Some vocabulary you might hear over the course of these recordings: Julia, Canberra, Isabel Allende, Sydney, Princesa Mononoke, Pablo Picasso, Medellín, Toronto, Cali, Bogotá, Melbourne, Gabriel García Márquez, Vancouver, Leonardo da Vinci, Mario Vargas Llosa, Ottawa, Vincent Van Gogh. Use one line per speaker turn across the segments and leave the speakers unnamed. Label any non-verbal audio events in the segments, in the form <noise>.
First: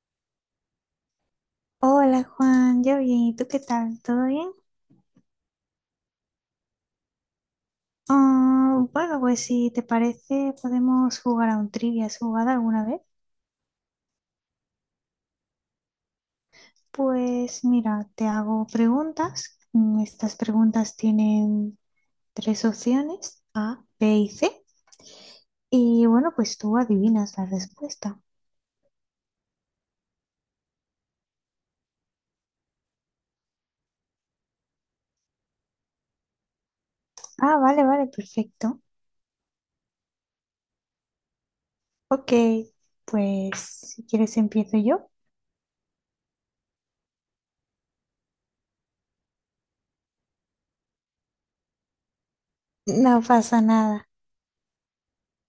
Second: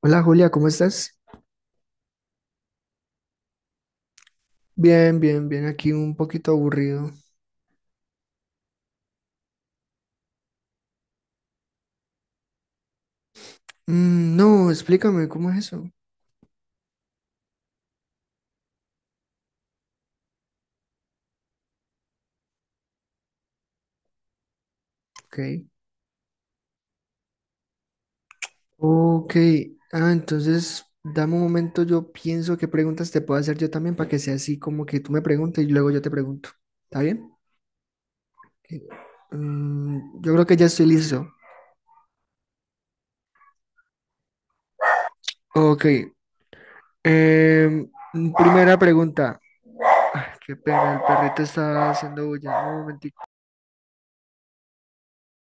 Hola Julia, ¿cómo estás?
Hola Juan, yo bien, ¿y tú qué tal? ¿Todo bien?
Bien, bien, bien, aquí un poquito aburrido.
Ah, bueno, pues si te parece podemos jugar a un trivia. ¿Has jugado alguna vez?
Mm, no, explícame, ¿cómo es eso?
Pues mira, te hago preguntas. Estas preguntas tienen tres opciones, A, B y C.
Ok.
Y bueno, pues tú adivinas la respuesta.
Ok, ah, entonces dame un momento, yo pienso qué preguntas te puedo hacer yo también para que sea así como que tú me preguntes y luego yo te pregunto. ¿Está bien?
Ah, vale, vale, perfecto.
Ok. Yo creo que ya estoy listo.
Ok, pues si quieres empiezo yo.
Ok, primera pregunta. Ah, qué pena, el perrito está haciendo bulla. Un momentico.
No pasa nada.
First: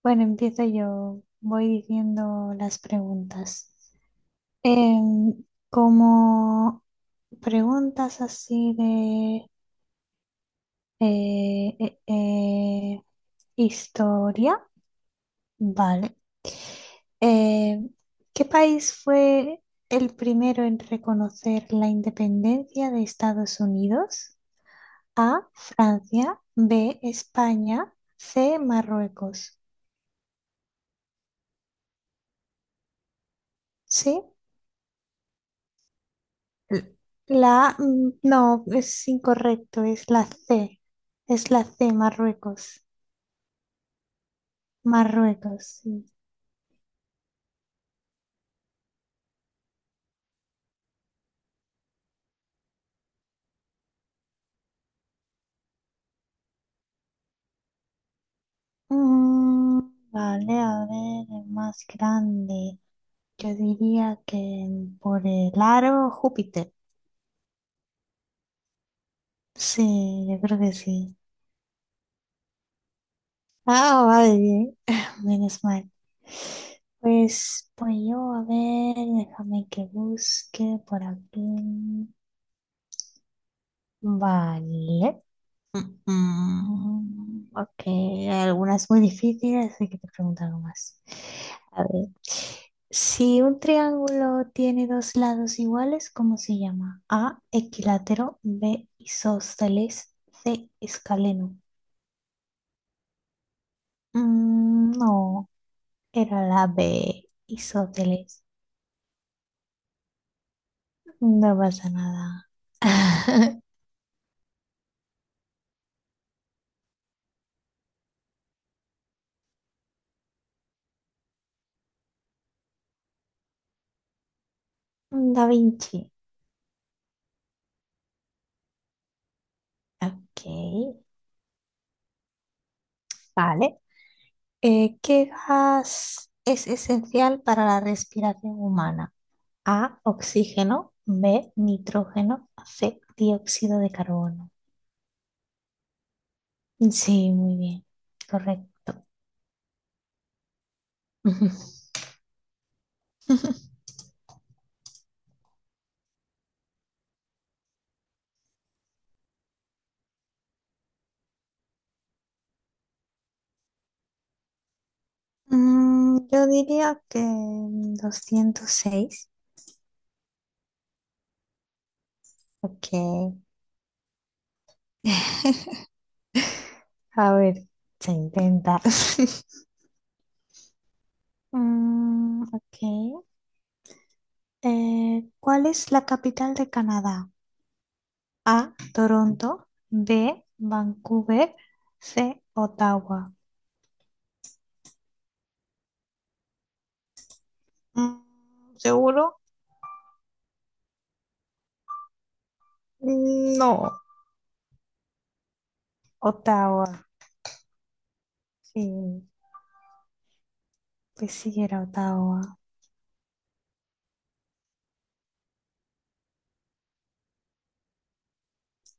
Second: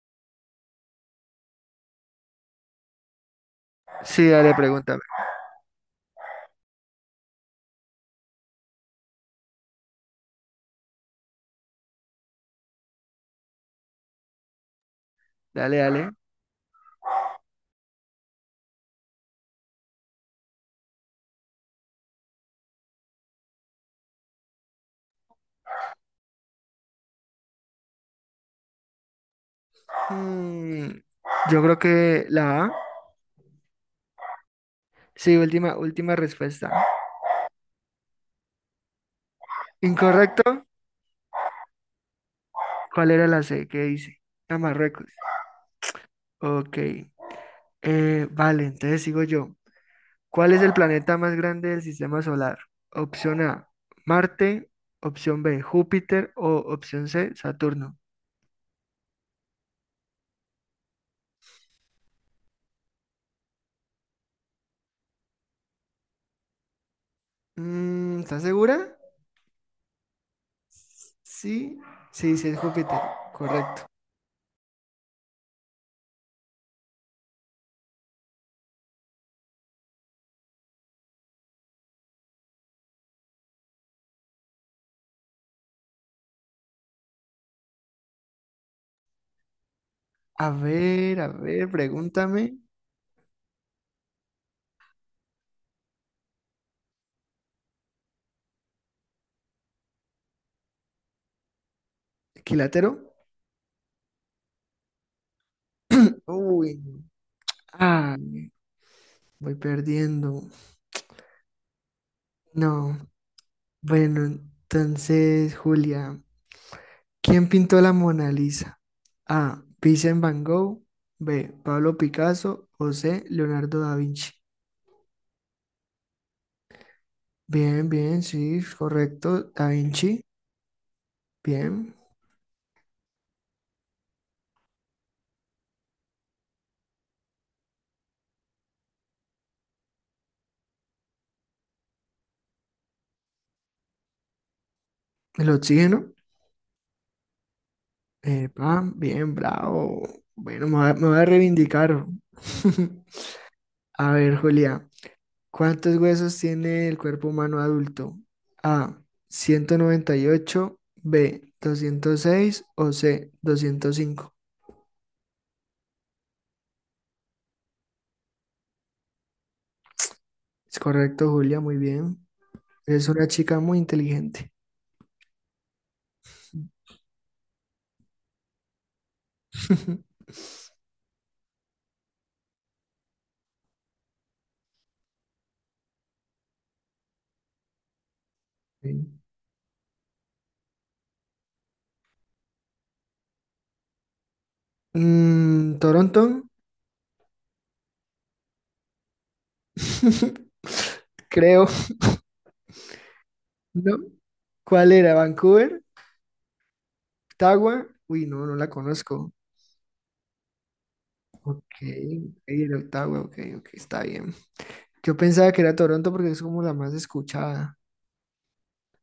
Bueno, empiezo yo. Voy diciendo las preguntas.
Sí, dale, pregúntame.
Em, como preguntas así de eh, eh, eh, historia,
Dale, dale.
vale. Em, ¿Qué país fue el primero en reconocer la independencia de Estados Unidos? A, Francia, B, España, C, Marruecos.
Mm, yo creo que la A.
¿Sí?
Sí, última, última respuesta.
L- La, no, es incorrecto, es la
Incorrecto.
C, es la C, Marruecos.
¿Cuál era la C? ¿Qué dice? A Marruecos.
Marruecos, sí.
Ok. Vale, entonces sigo yo. ¿Cuál es el planeta más grande del sistema solar? Opción A, Marte. Opción B, Júpiter. O opción C, Saturno.
Mm, vale, a ver, el más grande. Yo diría que por el aro Júpiter.
¿Estás segura?
Sí, yo creo que sí.
Sí, sí, sí, es Júpiter. Correcto.
Ah, vale, bien. <laughs> Menos mal. Pues yo, a ver, déjame que busque por aquí. Vale. Ok, hay algunas muy difíciles, así que te pregunto algo más.
A ver,
A ver,
pregúntame.
si un triángulo tiene dos lados iguales, ¿cómo se llama? A, equilátero, B, isósceles, C, escaleno.
¿Quilátero?
No, era la
Uy, no.
B,
Ah,
isósceles.
voy perdiendo.
No pasa nada.
No.
<laughs>
Bueno, entonces, Julia, ¿quién pintó la Mona Lisa? A. Vincent Van Gogh. B. Pablo Picasso. O C. Leonardo da Vinci.
Da Vinci.
Bien, bien, sí, correcto. Da Vinci.
Ok,
Bien.
vale. ¿Qué gas es esencial para la respiración humana? A, oxígeno, B, nitrógeno, C, dióxido de carbono.
El oxígeno.
Sí, muy bien,
Epa,
correcto.
bien, bravo. Bueno, me voy a
<laughs>
reivindicar. <laughs> A ver, Julia, ¿cuántos huesos tiene el cuerpo humano adulto? A, 198, B, doscientos seis, o C, 205.
Yo diría que 206.
Es correcto, Julia, muy bien.
Ok,
Es una chica muy inteligente.
<laughs> a ver, se intenta. <laughs>
<laughs>
Ok. ¿Cuál es la capital de Canadá? A,
Sí.
Toronto, B, Vancouver, C, Ottawa.
Toronto,
¿Seguro?
<laughs> creo,
No.
¿no? ¿Cuál era? ¿Vancouver?
Ottawa,
¿Ottawa? Uy, no, no la
sí,
conozco.
pues
Ok,
sí era
ok,
Ottawa.
era Ottawa, ok, ok, está bien. Yo pensaba que era Toronto porque es como la más escuchada.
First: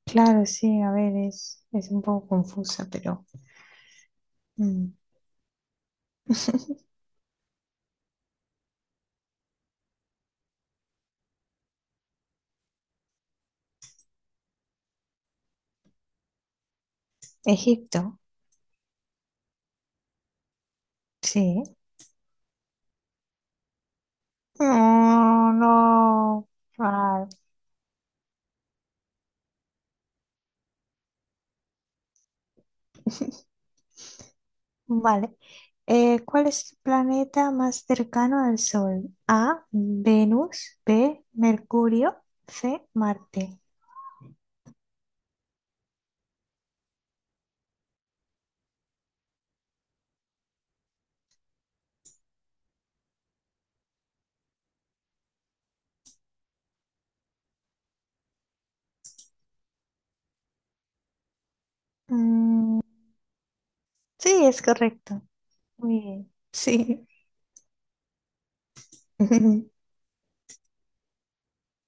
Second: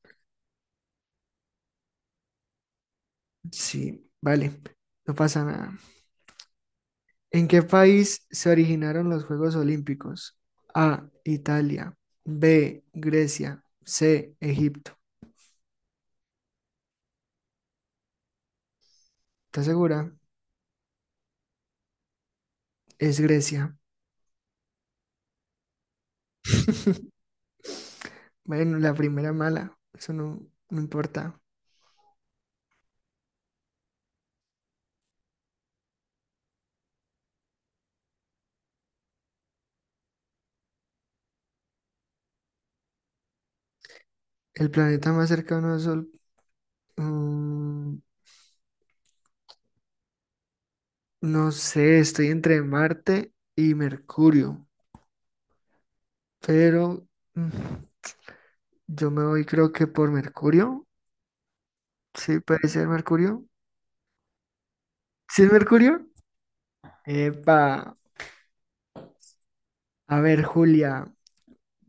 Claro, sí, a ver, es un poco confusa, pero.
Sí, vale,
Mm.
no pasa nada.
<laughs>
¿En qué país se originaron los Juegos Olímpicos? A, Italia, B, Grecia, C, Egipto.
Egipto,
¿Estás segura?
sí.
Es Grecia.
No, no.
<laughs>
Ay.
Bueno, la primera mala, eso no, no importa.
<laughs> Vale. ¿Cuál es el planeta más cercano al Sol? A, Venus, B, Mercurio, C, Marte.
El planeta más cercano al Sol, mm, no sé, estoy entre Marte y Mercurio, pero mm, yo me voy creo que por Mercurio. Sí, puede
Mm,
ser Mercurio.
sí, es correcto.
¿Sí es
Muy
Mercurio?
bien. Sí.
Epa.
<laughs>
A ver, Julia,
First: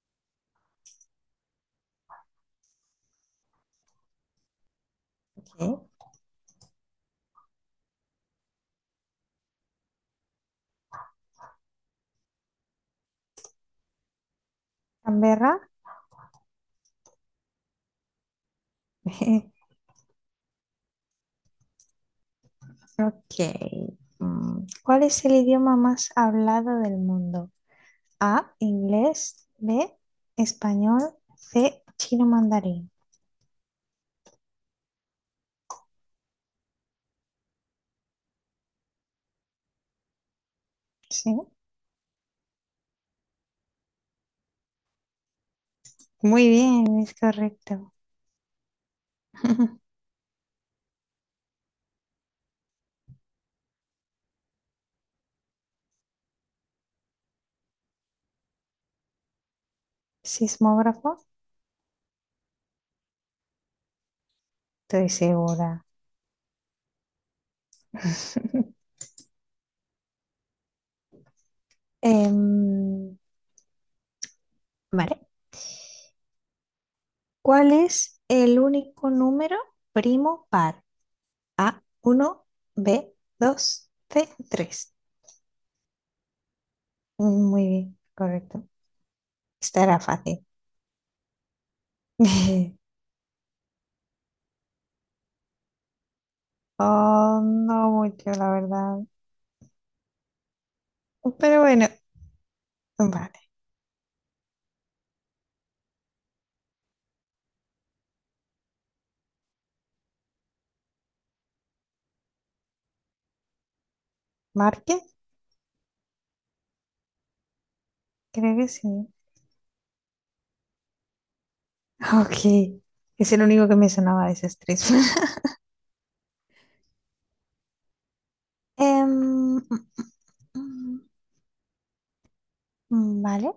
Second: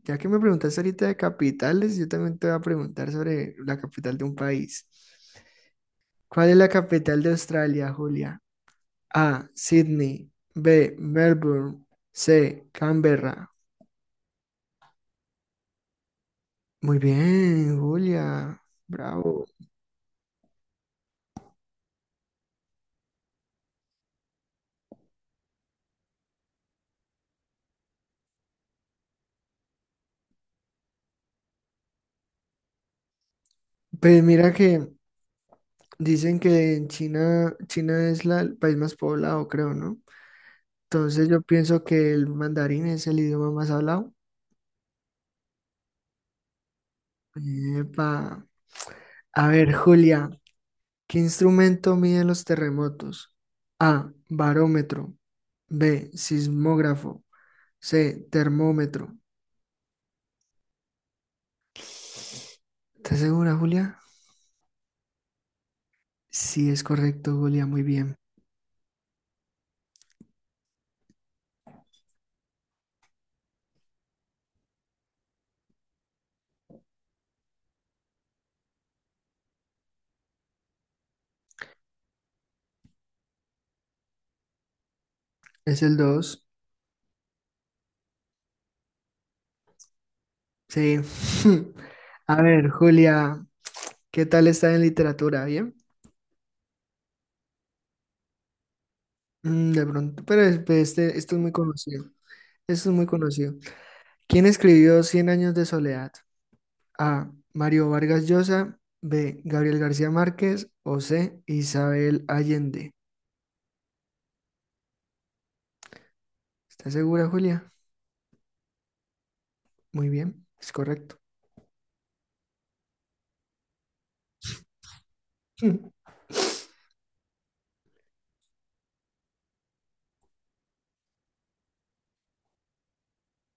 ya que me preguntaste ahorita de capitales, yo también te voy a preguntar sobre la capital de un país.
Ok.
¿Cuál es la capital de Australia, Julia? A. Sydney. B. Melbourne. C. Canberra.
Canberra.
Muy bien, Julia. Bravo.
<laughs> Ok. ¿Cuál es el idioma más hablado del mundo? A, inglés, B, español, C, chino mandarín.
Pues mira que dicen que en China, China es el país más poblado, creo, ¿no? Entonces
Sí.
yo pienso que el mandarín es el idioma más hablado.
Muy bien, es correcto.
Epa, a ver,
<laughs>
Julia, ¿qué instrumento mide los terremotos? A, barómetro. B, sismógrafo. C, termómetro.
Sismógrafo.
¿Estás segura, Julia?
Estoy segura.
Sí, es correcto, Julia, muy bien.
<laughs> Em, vale. ¿Cuál es el único número primo par? A, uno, B, 2, C, 3.
Es el dos.
Muy bien, correcto. Esta era fácil.
Sí. <laughs> A ver,
<laughs>
Julia, ¿qué tal está en literatura? ¿Bien?
Oh, no mucho, la verdad.
De pronto, pero pues, este, esto es muy
Pero bueno,
conocido. Esto es muy
vale.
conocido. ¿Quién escribió Cien años de soledad? A. Mario Vargas Llosa. B. Gabriel García Márquez. O C. Isabel Allende.
Márquez,
¿Estás segura, Julia?
creo que sí. <laughs>
Muy bien, es correcto.
Ok, es el único que me sonaba de esas tres. <laughs>
<laughs>
Em, mm, mm, vale.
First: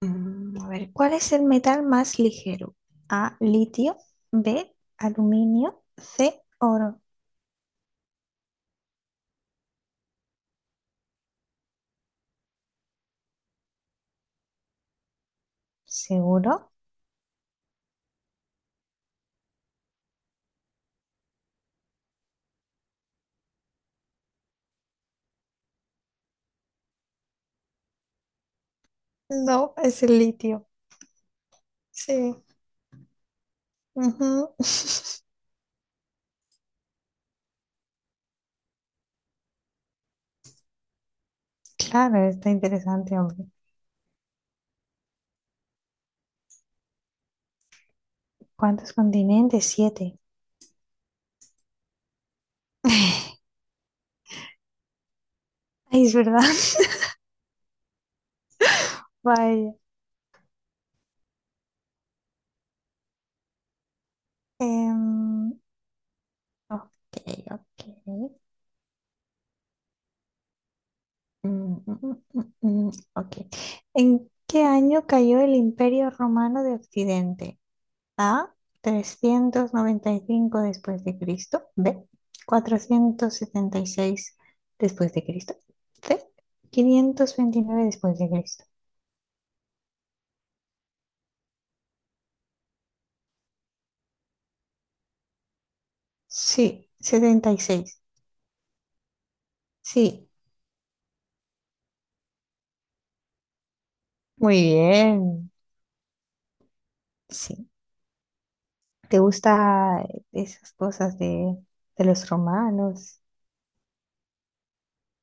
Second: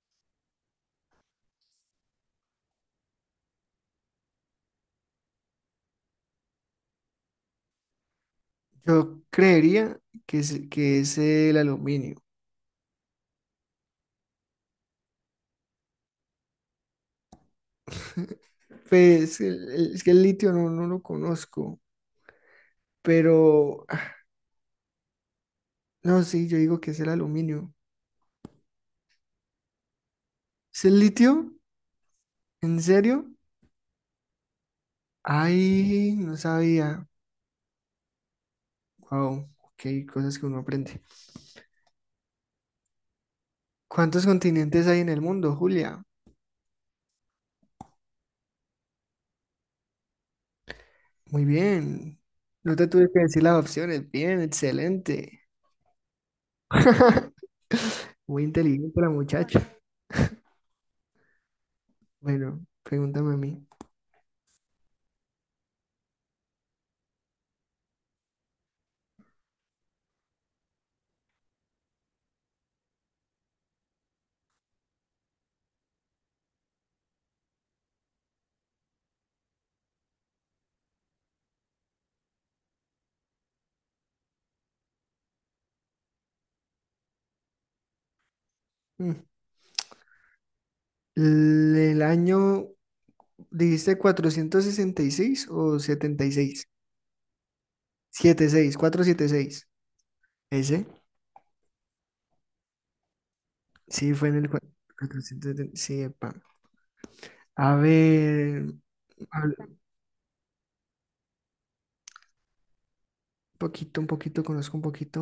A ver, ¿cuál es el metal más ligero? A, litio, B, aluminio, C, oro.
Yo creería que es, el aluminio.
¿Seguro?
Pues es que el litio no, no lo conozco, pero ah, no, sí, yo digo que es el aluminio.
No, es el litio.
¿Es el litio?
Sí.
¿En serio?
Ujú. <laughs>
Ay, no sabía. Wow, ok, cosas que uno aprende.
Claro, está interesante, hombre.
¿Cuántos continentes hay en el mundo, Julia?
¿Cuántos continentes? Siete.
Muy bien. No te tuve que decir
<laughs>
las opciones. Bien, excelente.
Ay, es verdad.
<laughs> Muy inteligente la
<laughs>
muchacha.
Vaya.
Bueno, pregúntame a mí.
Em, ok, ok. Ok. ¿En qué año cayó el Imperio Romano de Occidente? A, 395 después de Cristo. B, 476 después de Cristo. C, 529 después de Cristo.
Mm. ¿El año dijiste 466 o setenta y seis?
Sí, 76.
Setenta y seis, seis, setenta y seis.
Sí,
¿Ese? Sí, fue en el
muy bien.
476. Sí, epa.
Sí.
A ver,
¿Te
hab-
gusta esas cosas de, los romanos?
un poquito, conozco un poquito.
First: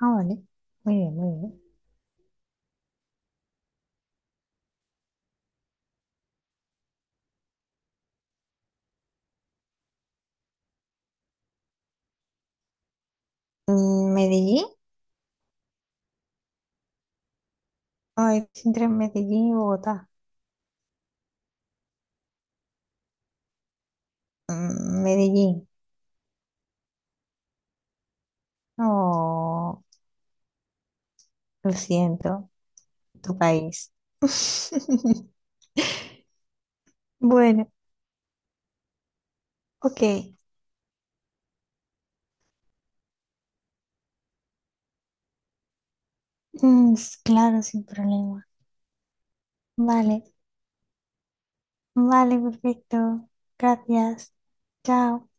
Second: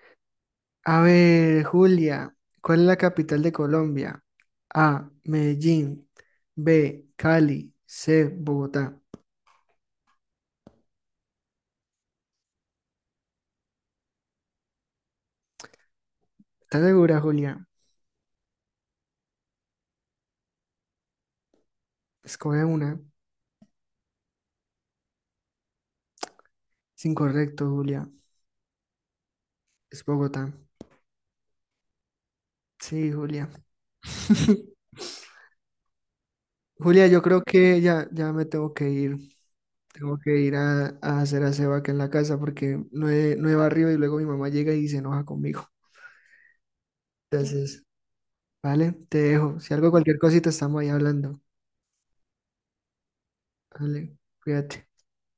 Ah, vale. Muy
A
bien, muy bien.
ver, Julia, ¿cuál es la capital de Colombia? A, Medellín. B, Cali. C, Bogotá.
¿Medellín?
¿Estás segura, Julia?
Ay, es entre Medellín y Bogotá.
Escoge una.
Medellín.
Es incorrecto, Julia.
Oh,
Es Bogotá.
lo siento.
Sí,
Tu
Julia.
país.
<laughs>
<laughs>
Julia, yo creo
Bueno,
que ya, ya me tengo que ir.
ok.
Tengo que ir a hacer aseo aquí en la casa porque no he barrido y luego mi mamá llega y se enoja conmigo.
Claro, sin
Entonces,
problema.
¿vale? Te dejo. Si algo, cualquier
Vale,
cosita, estamos ahí hablando.
vale, perfecto.
Vale,
Gracias.
cuídate.
Chao.